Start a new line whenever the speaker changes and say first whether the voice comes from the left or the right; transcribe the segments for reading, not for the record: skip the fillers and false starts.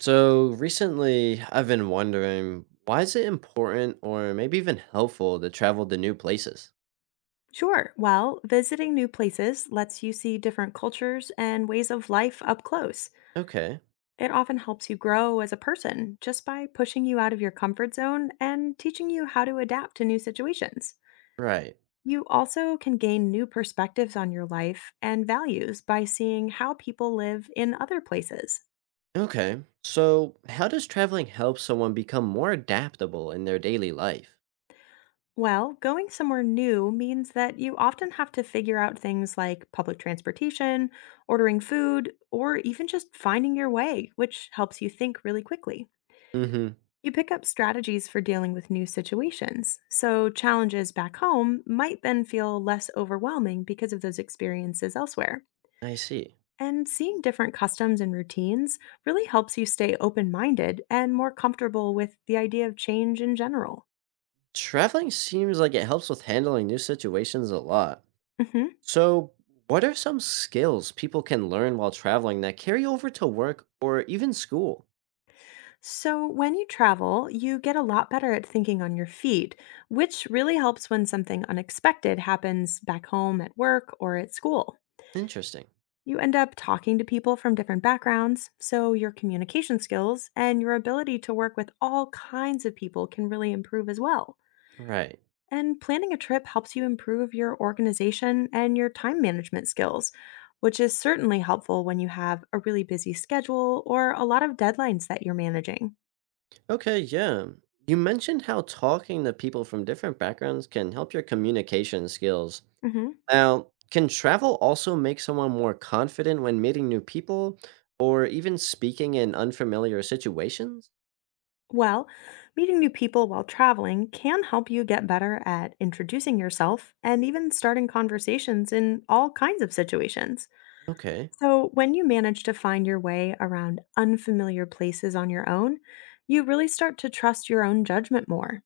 right: So recently, I've been wondering why is it important or maybe even helpful to travel to new places?
left: Sure. Well, visiting new places lets you see different cultures and ways of life up close.
right: Okay,
left: It often helps you grow as a person just by pushing you out of your comfort zone and teaching you how to adapt to new situations.
right: right.
left: You also can gain new perspectives on your life and values by seeing how people live in other places.
right: Okay, so how does traveling help someone become more adaptable in their daily life?
left: Well, going somewhere new means that you often have to figure out things like public transportation, ordering food, or even just finding your way, which helps you think really quickly.
right: Mm hmm,
left: You pick up strategies for dealing with new situations, so challenges back home might then feel less overwhelming because of those experiences elsewhere.
right: I see.
left: And seeing different customs and routines really helps you stay open minded and more comfortable with the idea of change in general.
right: Traveling seems like it helps with handling new situations a lot.
left: Mhm.
right: So, what are some skills people can learn while traveling that carry over to work or even school?
left: So, when you travel, you get a lot better at thinking on your feet, which really helps when something unexpected happens back home, at work, or at school.
right: Interesting.
left: You end up talking to people from different backgrounds, so your communication skills and your ability to work with all kinds of people can really improve as well.
right: Right.
left: And planning a trip helps you improve your organization and your time management skills, which is certainly helpful when you have a really busy schedule or a lot of deadlines that you're managing.
right: Okay, yeah. You mentioned how talking to people from different backgrounds can help your communication skills.
left: Mhm.
right: Now, can travel also make someone more confident when meeting new people or even speaking in unfamiliar situations?
left: Well, meeting new people while traveling can help you get better at introducing yourself and even starting conversations in all kinds of situations.
right: Okay.
left: So, when you manage to find your way around unfamiliar places on your own, you really start to trust your own judgment more.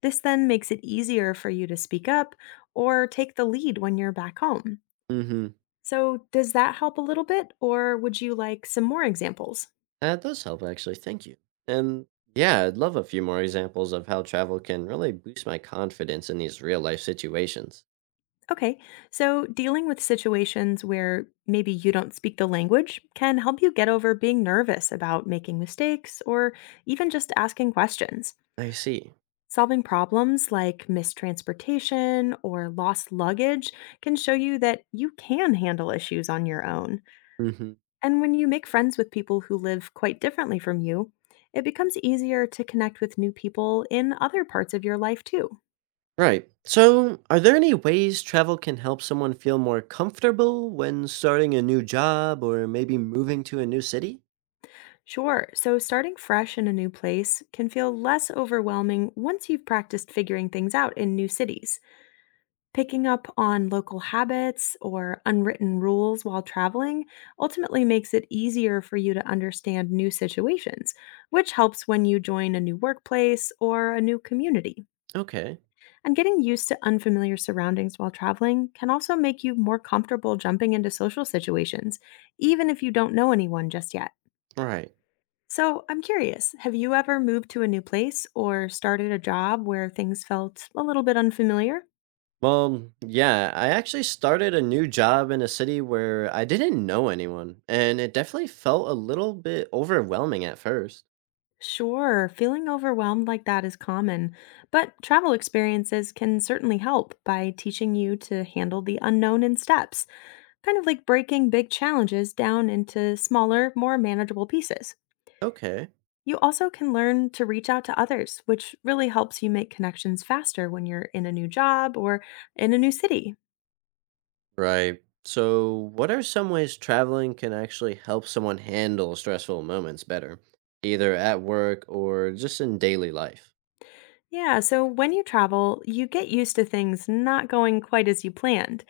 left: This then makes it easier for you to speak up or take the lead when you're back home.
right: Mm-hmm.
left: So, does that help a little bit, or would you like some more examples?
right: That does help, actually. Thank you. And yeah, I'd love a few more examples of how travel can really boost my confidence in these real life situations.
left: Okay, so dealing with situations where maybe you don't speak the language can help you get over being nervous about making mistakes or even just asking questions.
right: I see.
left: Solving problems like mistransportation or lost luggage can show you that you can handle issues on your own.
right: Mm-hmm.
left: And when you make friends with people who live quite differently from you, it becomes easier to connect with new people in other parts of your life too.
right: Right. So, are there any ways travel can help someone feel more comfortable when starting a new job or maybe moving to a new city?
left: Sure. So starting fresh in a new place can feel less overwhelming once you've practiced figuring things out in new cities. Picking up on local habits or unwritten rules while traveling ultimately makes it easier for you to understand new situations, which helps when you join a new workplace or a new community.
right: Okay.
left: And getting used to unfamiliar surroundings while traveling can also make you more comfortable jumping into social situations, even if you don't know anyone just yet.
right: All right.
left: So I'm curious, have you ever moved to a new place or started a job where things felt a little bit unfamiliar?
right: Well, yeah, I actually started a new job in a city where I didn't know anyone, and it definitely felt a little bit overwhelming at first.
left: Sure, feeling overwhelmed like that is common, but travel experiences can certainly help by teaching you to handle the unknown in steps, kind of like breaking big challenges down into smaller, more manageable pieces.
right: Okay.
left: You also can learn to reach out to others, which really helps you make connections faster when you're in a new job or in a new city.
right: Right. So, what are some ways traveling can actually help someone handle stressful moments better, either at work or just in daily life?
left: Yeah, so when you travel, you get used to things not going quite as you planned.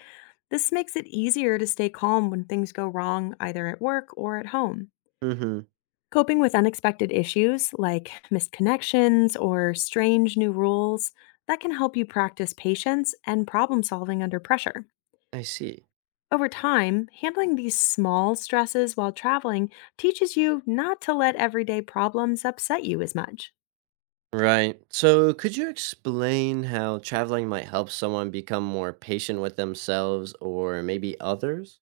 left: This makes it easier to stay calm when things go wrong, either at work or at home.
right: Mm hmm.
left: Coping with unexpected issues like missed connections or strange new rules, that can help you practice patience and problem solving under pressure.
right: I see.
left: Over time, handling these small stresses while traveling teaches you not to let everyday problems upset you as much.
right: Right. So, could you explain how traveling might help someone become more patient with themselves or maybe others?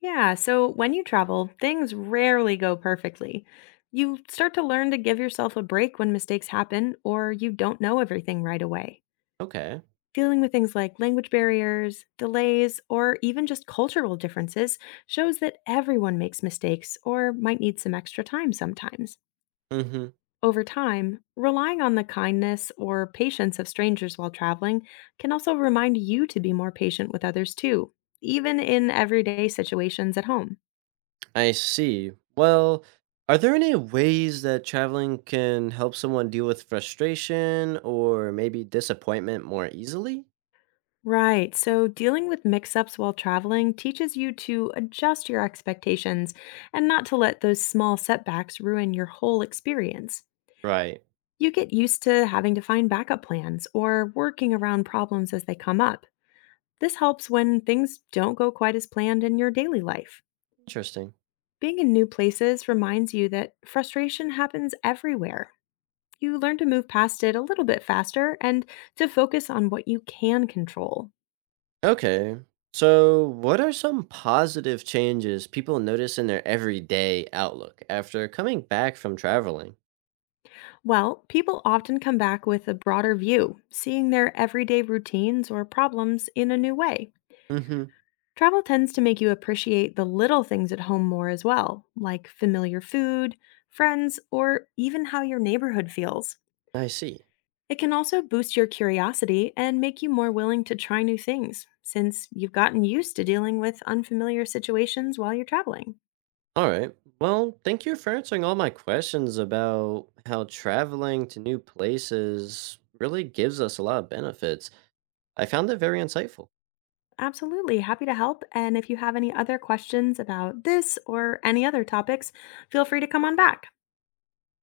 left: Yeah, so when you travel, things rarely go perfectly. You start to learn to give yourself a break when mistakes happen or you don't know everything right away.
right: Okay.
left: Dealing with things like language barriers, delays, or even just cultural differences shows that everyone makes mistakes or might need some extra time sometimes.
right: Mhm.
left: Over time, relying on the kindness or patience of strangers while traveling can also remind you to be more patient with others too, even in everyday situations at home.
right: I see. Well, are there any ways that traveling can help someone deal with frustration or maybe disappointment more easily?
left: Right. So dealing with mix ups while traveling teaches you to adjust your expectations and not to let those small setbacks ruin your whole experience.
right: Right.
left: You get used to having to find backup plans or working around problems as they come up. This helps when things don't go quite as planned in your daily life.
right: Interesting.
left: Being in new places reminds you that frustration happens everywhere. You learn to move past it a little bit faster and to focus on what you can control.
right: Okay. So, what are some positive changes people notice in their everyday outlook after coming back from traveling?
left: Well, people often come back with a broader view, seeing their everyday routines or problems in a new way.
right: Mhm.
left: Travel tends to make you appreciate the little things at home more as well, like familiar food, friends, or even how your neighborhood feels.
right: I see.
left: It can also boost your curiosity and make you more willing to try new things, since you've gotten used to dealing with unfamiliar situations while you're traveling.
right: All right. Well, thank you for answering all my questions about how traveling to new places really gives us a lot of benefits. I found it very insightful.
left: Absolutely, happy to help. And if you have any other questions about this or any other topics, feel free to come on back.